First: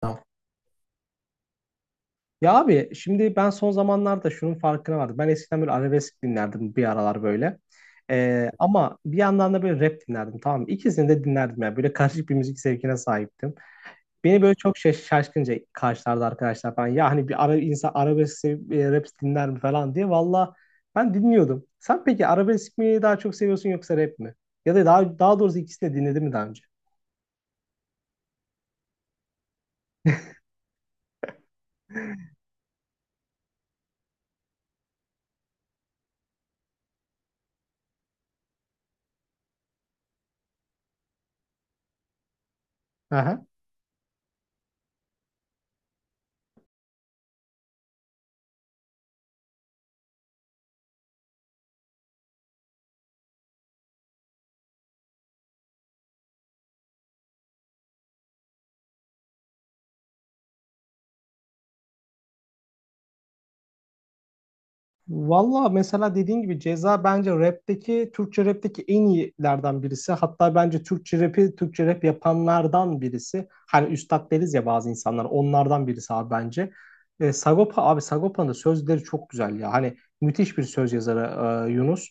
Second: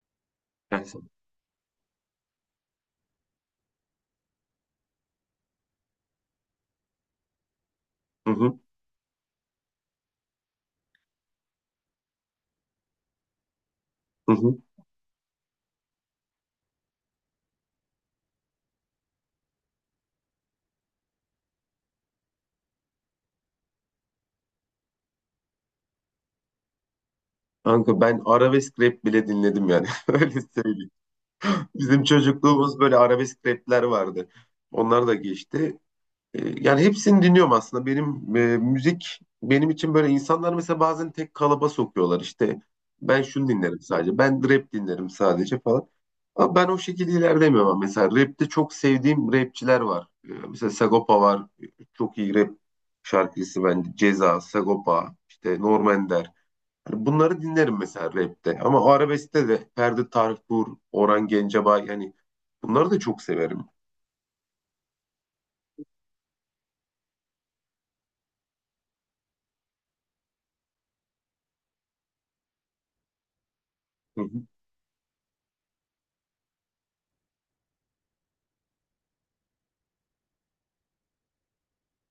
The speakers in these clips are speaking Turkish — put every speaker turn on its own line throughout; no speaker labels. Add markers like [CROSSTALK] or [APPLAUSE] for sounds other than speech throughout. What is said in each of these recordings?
Tamam.
Yani,
Ya abi şimdi ben son zamanlarda şunun farkına vardım. Ben eskiden böyle arabesk dinlerdim bir aralar böyle.
hı
Ee,
hı,
ama bir yandan da böyle rap dinlerdim, tamam mı? İkisini de dinlerdim yani. Böyle karışık bir müzik zevkine sahiptim.
hı
Beni böyle
hı.
çok şaşkınca karşılardı arkadaşlar falan. Ya hani bir ara insan arabesk sevip, rap dinler mi falan diye. Valla ben dinliyordum. Sen peki arabesk mi daha çok seviyorsun yoksa rap mi? Ya da daha doğrusu ikisini de dinledin mi daha önce?
Kanka ben arabesk rap bile dinledim yani. [LAUGHS] Öyle söyleyeyim. Bizim çocukluğumuz böyle arabesk rapler vardı. Onlar da geçti. Yani hepsini dinliyorum aslında. Benim müzik benim için böyle insanlar mesela bazen tek kalıba sokuyorlar işte. Ben
Aha.
şunu dinlerim sadece. Ben rap dinlerim sadece falan. Ama ben o şekilde ilerlemiyorum ama mesela rapte çok sevdiğim rapçiler var. Mesela Sagopa var. Çok iyi rap şarkıcısı bence. Ceza, Sagopa, işte Norm Ender. Hani bunları dinlerim mesela rapte. Ama o arabeskte de Ferdi Tayfur, Orhan Gencebay yani bunları da çok severim.
Valla mesela dediğin gibi Ceza bence rapteki, Türkçe rapteki en iyilerden birisi. Hatta bence Türkçe rapi, Türkçe rap yapanlardan birisi. Hani
Hı hı.
üstad deriz ya bazı insanlar, onlardan birisi abi bence. Sagopa abi, Sagopa'nın da sözleri çok güzel ya. Hani müthiş bir söz yazarı, Yunus.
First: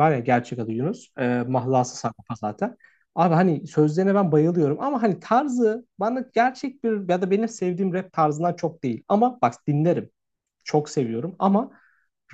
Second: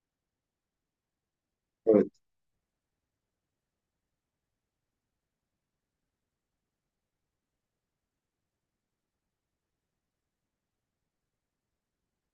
Var ya, gerçek adı Yunus. Mahlası
Evet.
Sagopa zaten. Abi hani sözlerine ben bayılıyorum, ama hani tarzı bana gerçek bir ya da benim sevdiğim rap tarzından çok değil. Ama bak, dinlerim. Çok seviyorum, ama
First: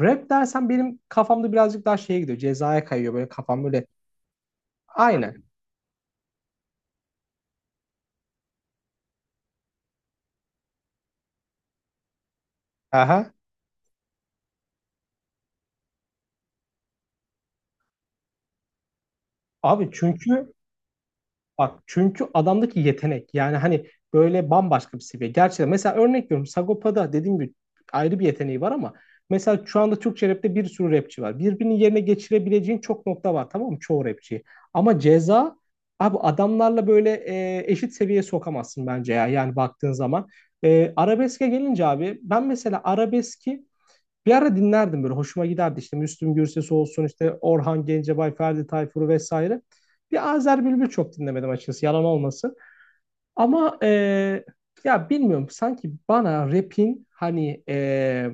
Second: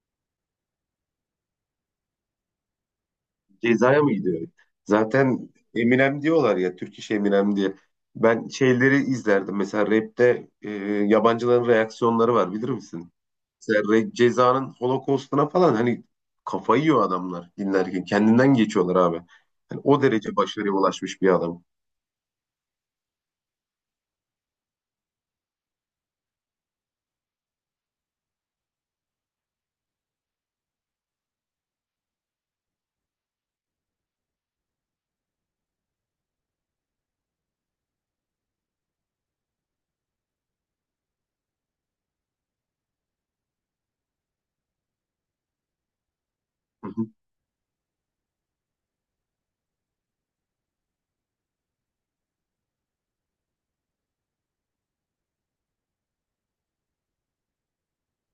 rap dersen benim kafamda birazcık daha şeye gidiyor. Cezaya kayıyor böyle, kafam böyle.
Ceza'ya mı gidiyor?
Aynen.
Zaten Eminem diyorlar ya, Türk iş Eminem diye. Ben şeyleri izlerdim. Mesela rapte yabancıların reaksiyonları var bilir misin?
Aha.
Mesela Ceza'nın Holocaust'una falan hani kafayı yiyor adamlar dinlerken. Kendinden geçiyorlar abi. Hani
Abi
o derece
çünkü
başarıya ulaşmış bir adam.
bak, çünkü adamdaki yetenek yani hani böyle bambaşka bir seviye. Gerçekten mesela örnek veriyorum, Sagopa'da dediğim gibi ayrı bir yeteneği var, ama mesela şu anda Türkçe rapte bir sürü rapçi var. Birbirinin yerine geçirebileceğin çok nokta var, tamam mı, çoğu rapçi. Ama Ceza abi, adamlarla böyle eşit seviyeye sokamazsın bence ya, yani baktığın zaman. Arabeske gelince abi, ben mesela arabeski bir ara dinlerdim, böyle hoşuma giderdi, işte Müslüm Gürses'i olsun,
[LAUGHS]
işte Orhan Gencebay, Ferdi Tayfur'u vesaire. Bir Azer Bülbül çok dinlemedim açıkçası, yalan olmasın. Ama ya bilmiyorum, sanki bana rap'in hani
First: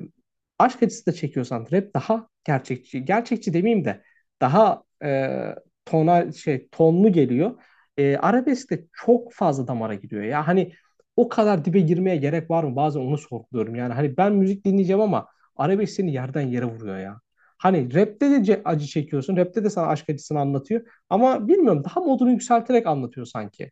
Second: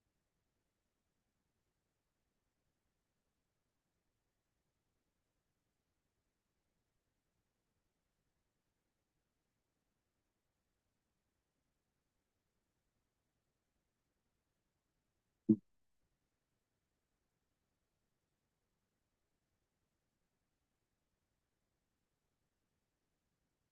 aşk acısı da çekiyorsan rap daha gerçekçi. Gerçekçi demeyeyim de daha tona şey tonlu geliyor. Arabesk de çok fazla damara gidiyor. Ya hani o kadar dibe girmeye gerek var mı? Bazen onu sorguluyorum. Yani hani ben müzik dinleyeceğim, ama arabesk seni yerden yere vuruyor ya. Hani rap'te de acı çekiyorsun. Rap'te de sana aşk acısını anlatıyor. Ama bilmiyorum, daha modunu yükselterek anlatıyor sanki.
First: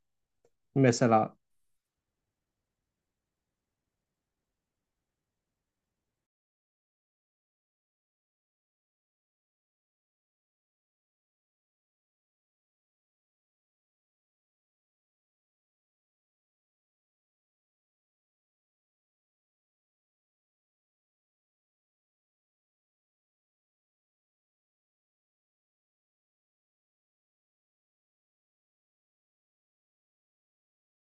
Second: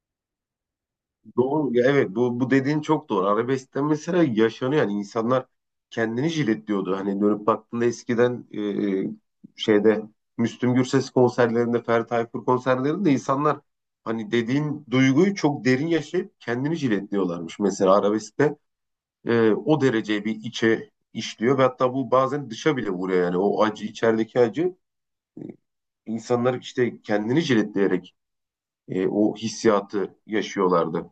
Mesela.
Doğru. Ya evet bu dediğin çok doğru. Arabeskte mesela yaşanıyor. Yani insanlar kendini jiletliyordu. Hani dönüp baktığında eskiden e, şeyde Müslüm Gürses konserlerinde, Ferdi Tayfur konserlerinde insanlar hani dediğin duyguyu çok derin yaşayıp kendini jiletliyorlarmış. Mesela arabeskte o derece bir içe işliyor ve hatta bu bazen dışa bile vuruyor. Yani o acı, içerideki acı, e, insanlar işte kendini jiletleyerek o hissiyatı yaşıyorlardı.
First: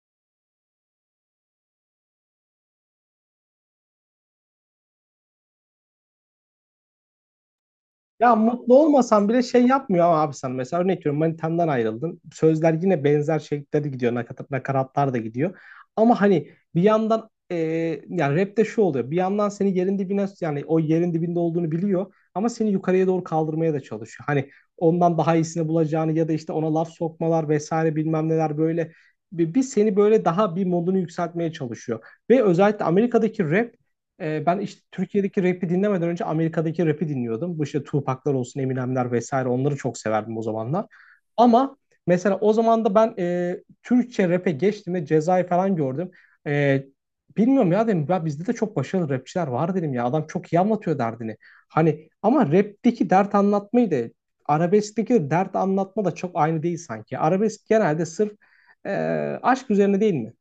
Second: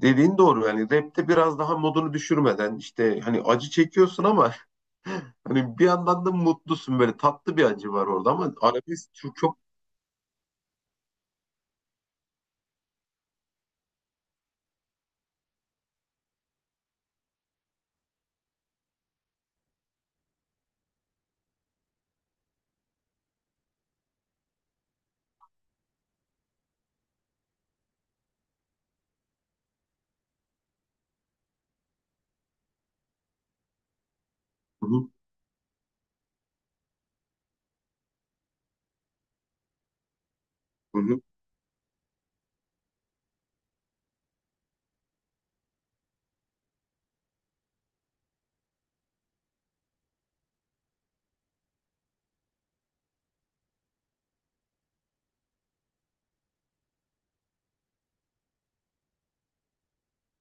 Dediğin doğru, yani rapte biraz daha modunu düşürmeden işte hani acı çekiyorsun ama [LAUGHS] hani bir yandan da mutlusun, böyle tatlı bir acı var orada
Ya
ama
mutlu
arabesk
olmasan
çok
bile
çok.
şey yapmıyor ama, abi sen mesela örnek veriyorum, manitandan ayrıldın. Sözler yine benzer şekilde gidiyor. Nakaratlar da gidiyor. Ama hani bir yandan, yani rapte şu oluyor. Bir yandan seni yerin dibine yani o yerin dibinde olduğunu biliyor. Ama seni yukarıya doğru kaldırmaya da çalışıyor. Hani ondan daha iyisini bulacağını ya da işte ona laf sokmalar vesaire bilmem neler böyle. Bir seni böyle daha bir modunu yükseltmeye çalışıyor. Ve özellikle Amerika'daki rap, ben işte
Hı hı,
Türkiye'deki rap'i dinlemeden önce Amerika'daki rap'i dinliyordum. Bu işte Tupac'lar olsun, Eminem'ler vesaire, onları çok severdim o zamanlar.
hı hı.
Ama mesela o zaman da ben, Türkçe rap'e geçtiğimde Ceza'yı falan gördüm. E, Bilmiyorum ya, dedim ya bizde de çok başarılı rapçiler var, dedim ya adam çok iyi anlatıyor derdini. Hani ama rap'teki dert anlatmayı da arabeskteki dert anlatma da çok aynı değil sanki. Arabesk genelde sırf e, aşk üzerine değil mi?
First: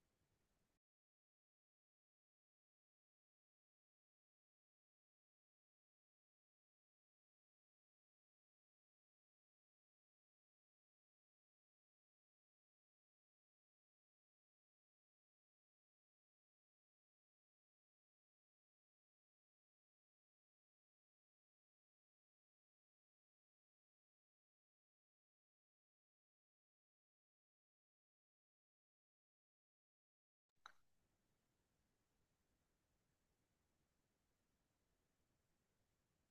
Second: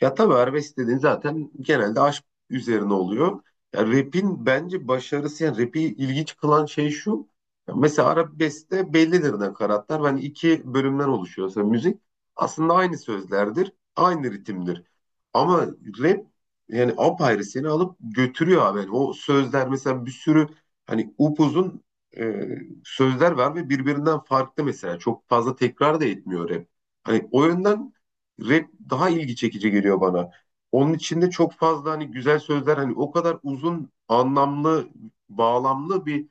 Ya tabii arabesk dediğin zaten genelde aşk üzerine oluyor. Ya rap'in bence başarısı, yani rap'i ilginç kılan şey şu. Ya mesela arabeskte bellidir nakaratlar. Hani iki bölümden oluşuyorsa müzik aslında aynı sözlerdir, aynı ritimdir. Ama rap yani apayrı seni alıp götürüyor abi. Yani o sözler mesela bir sürü hani upuzun e, sözler var ve birbirinden farklı mesela. Çok fazla tekrar da etmiyor rap. Hani o yönden rap daha ilgi çekici geliyor bana. Onun içinde çok fazla hani güzel sözler, hani o kadar uzun anlamlı bağlamlı bir,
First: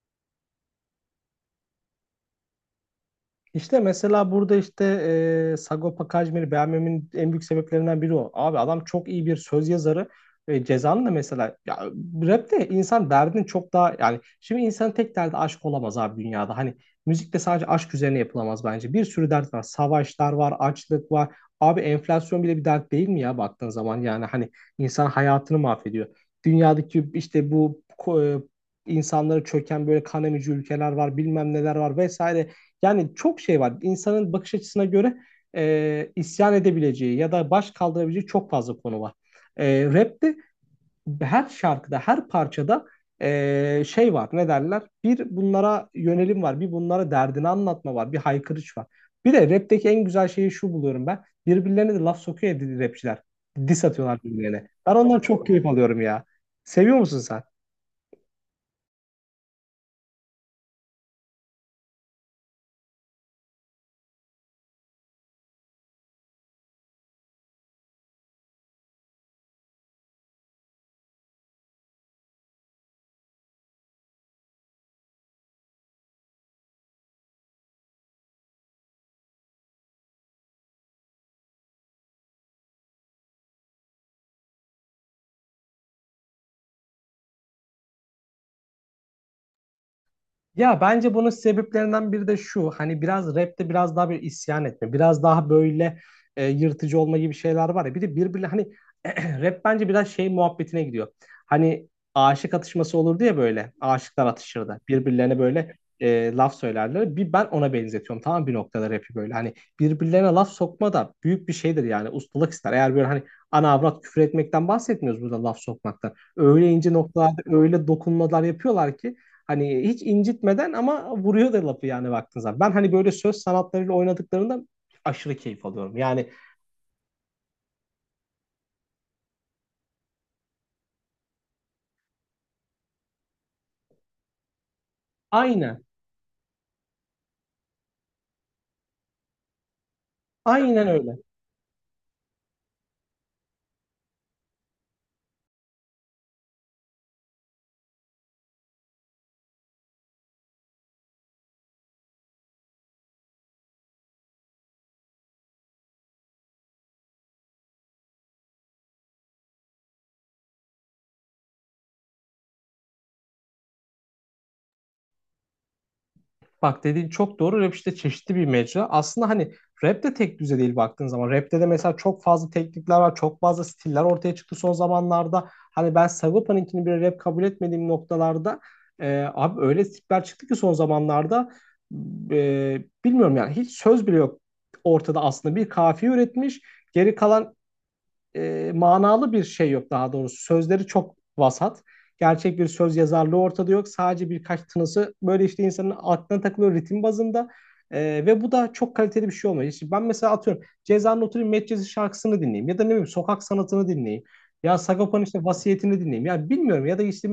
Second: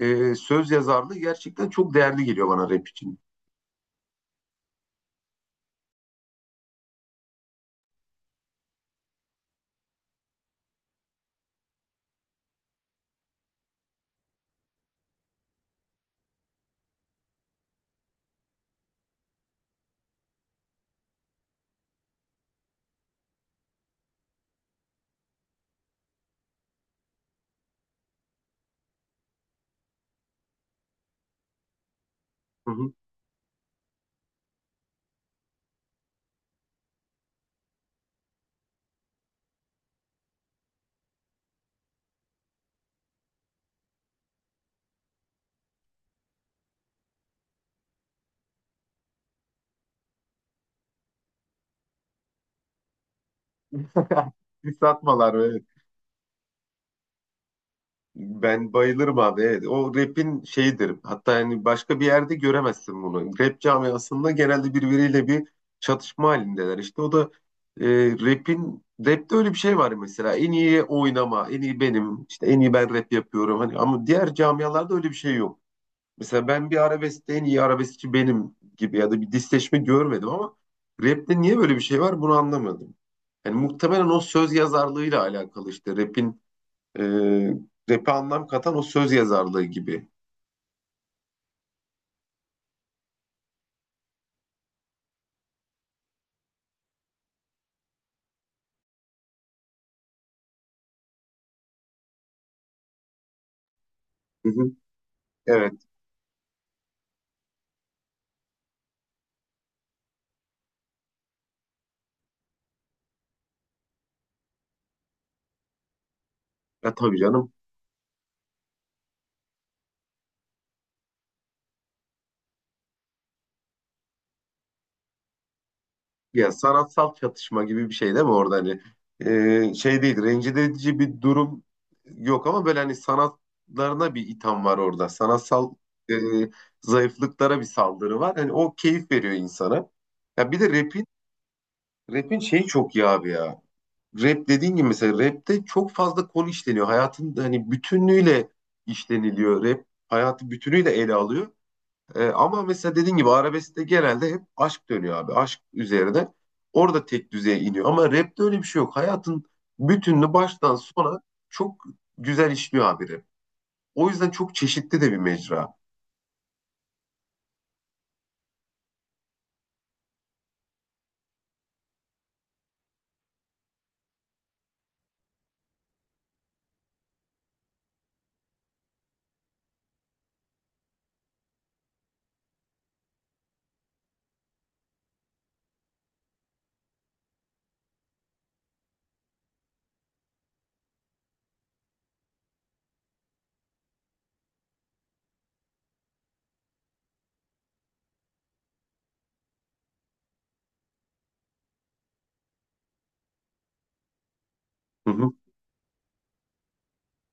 söz yazarlığı gerçekten çok değerli geliyor bana rap için.
İşte mesela burada işte Sagopa Kajmer'i beğenmemin en büyük sebeplerinden biri o. Abi adam çok iyi bir söz yazarı. Ceza'nın da mesela ya, rapte insan derdini çok daha, yani şimdi insanın tek derdi aşk olamaz abi dünyada. Hani müzikte sadece aşk üzerine yapılamaz bence. Bir sürü dert var. Savaşlar var, açlık var. Abi enflasyon bile bir dert değil mi ya, baktığın zaman yani hani insan hayatını mahvediyor. Dünyadaki işte bu insanları çöken böyle kan emici ülkeler var, bilmem neler var vesaire,
Hı hı.
yani çok şey var. İnsanın bakış açısına göre isyan edebileceği ya da baş kaldırabileceği çok fazla konu var. Rap'te her şarkıda, her parçada şey var. Ne derler? Bir bunlara yönelim var. Bir bunlara derdini anlatma var. Bir haykırış var. Bir de rap'teki en güzel şeyi şu buluyorum ben. Birbirlerine de laf sokuyor ya rapçiler. Diss atıyorlar birbirlerine.
Diss
Ben ondan
atmalar,
çok
evet.
keyif alıyorum ya. Seviyor musun sen?
Ben bayılırım abi. Evet. O rap'in şeyidir. Hatta yani başka bir yerde göremezsin bunu. Rap camiasında genelde birbiriyle bir çatışma halindeler. İşte o da e, rap'te öyle bir şey var mesela. En iyi oynama, en iyi benim, işte en iyi ben rap yapıyorum. Hani ama diğer camialarda öyle bir şey yok. Mesela ben bir arabeskte en iyi arabeskçi benim gibi ya da bir disleşme görmedim ama rap'te niye böyle bir şey var bunu anlamadım. Yani muhtemelen o söz yazarlığıyla alakalı, işte rap'in, e, rap'e anlam katan o söz yazarlığı gibi.
Ya bence bunun sebeplerinden biri de şu. Hani biraz rapte biraz daha bir isyan etme. Biraz daha böyle yırtıcı olma gibi şeyler var ya. Bir de birbirine hani [CLEARS THROAT] rap bence biraz şey muhabbetine gidiyor. Hani aşık atışması olurdu ya böyle. Aşıklar
Hı hı.
atışırdı. Birbirlerine böyle
Evet.
laf söylerler. Bir ben ona benzetiyorum. Tamam, bir noktada rapi böyle. Hani birbirlerine laf sokma da büyük bir şeydir yani. Ustalık ister. Eğer böyle hani ana avrat küfür etmekten bahsetmiyoruz, burada laf sokmaktan. Öyle ince
Ya tabii
noktalarda
canım.
öyle dokunmalar yapıyorlar ki hani hiç incitmeden ama vuruyor da lafı, yani baktığın zaman. Ben hani böyle söz sanatlarıyla oynadıklarında aşırı keyif alıyorum. Yani
Ya sanatsal çatışma gibi bir şey değil mi orada hani. E, şey değil, rencide edici bir durum yok ama böyle hani sanatlarına bir itham var orada. Sanatsal
aynen,
e, zayıflıklara bir saldırı var. Hani o keyif veriyor insana. Ya bir de
aynen öyle.
rap'in şeyi çok iyi abi ya. Rap dediğin gibi mesela rap'te çok fazla konu işleniyor. Hayatın hani bütünlüğüyle işleniliyor. Rap hayatı bütünüyle ele alıyor. Ama mesela dediğin gibi arabeskte genelde hep aşk dönüyor abi. Aşk üzerine. Orada tek düzeye iniyor. Ama rapte öyle bir şey yok. Hayatın bütününü baştan sona çok güzel işliyor abi rap. O yüzden çok çeşitli de bir mecra.
Bak, dediğin çok doğru. Rap işte çeşitli bir mecra. Aslında hani rap de tek düze değil baktığın zaman. Rap'te de mesela çok fazla teknikler var. Çok fazla stiller ortaya çıktı son zamanlarda. Hani ben Sagopa'nınkini bir rap kabul etmediğim noktalarda, abi öyle stiller çıktı ki son zamanlarda, e, bilmiyorum yani, hiç söz bile yok ortada aslında. Bir kafiye üretmiş. Geri kalan manalı bir şey yok daha doğrusu. Sözleri çok vasat. Gerçek bir söz yazarlığı ortada yok. Sadece birkaç tınısı böyle işte insanın aklına takılıyor ritim bazında. Ve bu da çok kaliteli bir şey olmuyor. İşte ben mesela atıyorum Ceza'nın, oturayım Medcezir şarkısını dinleyeyim ya da ne bileyim sokak sanatını dinleyeyim. Ya
Hı
Sagopa'nın
hı.
işte vasiyetini dinleyeyim. Ya bilmiyorum, ya da işte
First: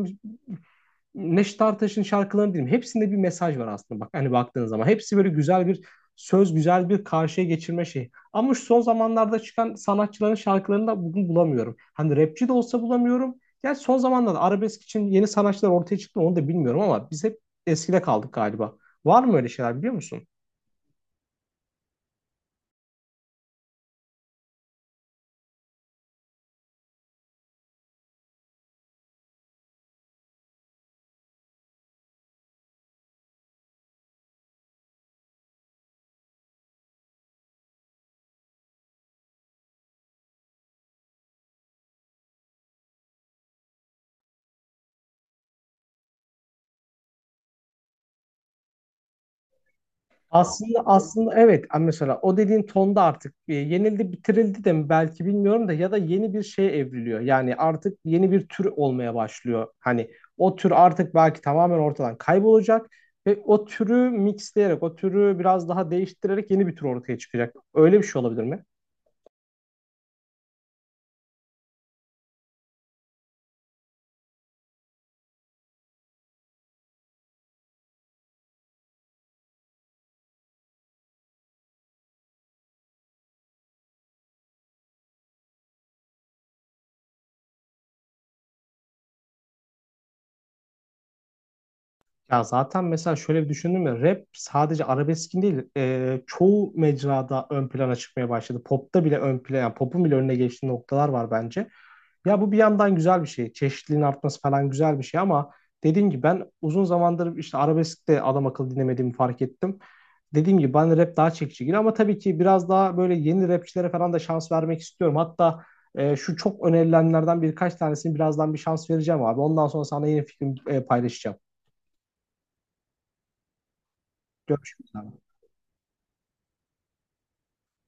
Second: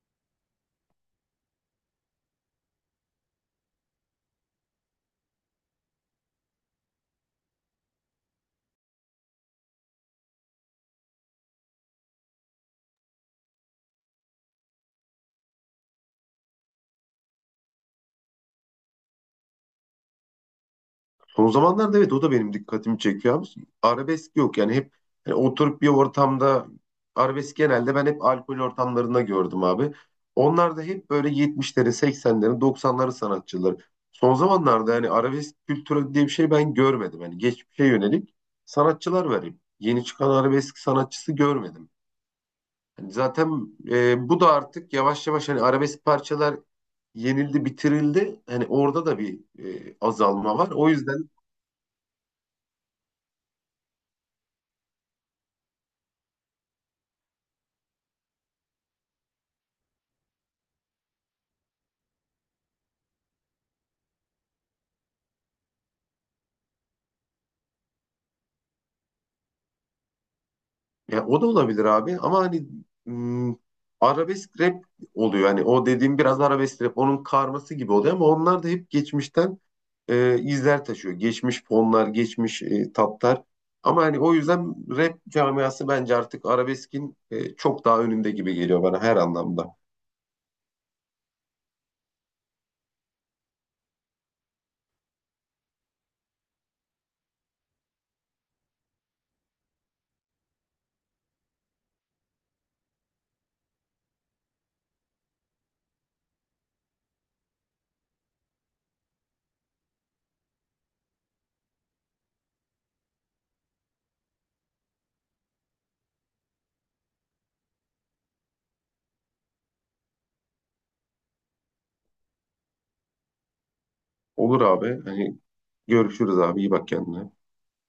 Neşet Ertaş'ın şarkılarını dinleyin. Hepsinde bir mesaj var aslında bak, hani baktığın zaman. Hepsi böyle güzel bir söz, güzel bir karşıya geçirme şeyi. Ama şu son zamanlarda çıkan sanatçıların şarkılarını da bugün bulamıyorum. Hani rapçi de olsa bulamıyorum. Yani son zamanlarda arabesk için yeni sanatçılar ortaya çıktı, onu da bilmiyorum, ama biz hep eskide kaldık galiba. Var mı öyle şeyler, biliyor musun?
Son zamanlarda evet o da benim dikkatimi çekiyor abi. Arabesk yok yani, hep hani oturup bir ortamda arabesk genelde ben hep alkol ortamlarında gördüm abi. Onlar da hep böyle 70'lerin, 80'lerin, 90'ların sanatçıları. Son zamanlarda yani arabesk kültürü diye bir şey ben görmedim. Hani geçmişe yönelik sanatçılar var hep. Yeni çıkan arabesk sanatçısı görmedim. Hani zaten bu da artık yavaş yavaş hani arabesk parçalar yenildi, bitirildi. Hani orada da bir azalma var.
Aslında
O yüzden
aslında evet, mesela o dediğin tonda artık yenildi bitirildi de mi belki bilmiyorum da, ya da yeni bir şeye evriliyor. Yani artık yeni bir tür olmaya başlıyor. Hani o tür artık belki tamamen ortadan kaybolacak ve o türü mixleyerek, o türü biraz daha değiştirerek yeni bir tür ortaya çıkacak. Öyle bir şey olabilir mi?
ya o da olabilir abi ama hani, mm, arabesk rap oluyor. Hani o dediğim biraz arabesk rap onun karması gibi oluyor ama onlar da hep geçmişten izler taşıyor. Geçmiş fonlar, geçmiş tatlar. Ama hani o yüzden rap camiası bence artık arabeskin, çok daha önünde gibi geliyor bana her anlamda.
Ya zaten mesela şöyle bir düşündüm ya, rap sadece arabeskin değil, çoğu mecrada ön plana çıkmaya başladı. Pop'ta bile ön plana, yani pop'un bile önüne geçtiği noktalar var bence. Ya bu bir yandan güzel bir şey. Çeşitliliğin artması falan güzel bir şey, ama dediğim gibi ben uzun zamandır işte arabesk'te adam akıllı dinlemediğimi fark ettim. Dediğim gibi ben rap daha çekici geliyor, ama tabii ki biraz daha böyle yeni rapçilere falan da şans vermek istiyorum. Hatta şu çok önerilenlerden birkaç tanesini birazdan bir şans vereceğim abi. Ondan sonra sana yeni fikrim, paylaşacağım.
Olur
Görüşmek
abi.
üzere.
Hani görüşürüz abi. İyi bak kendine.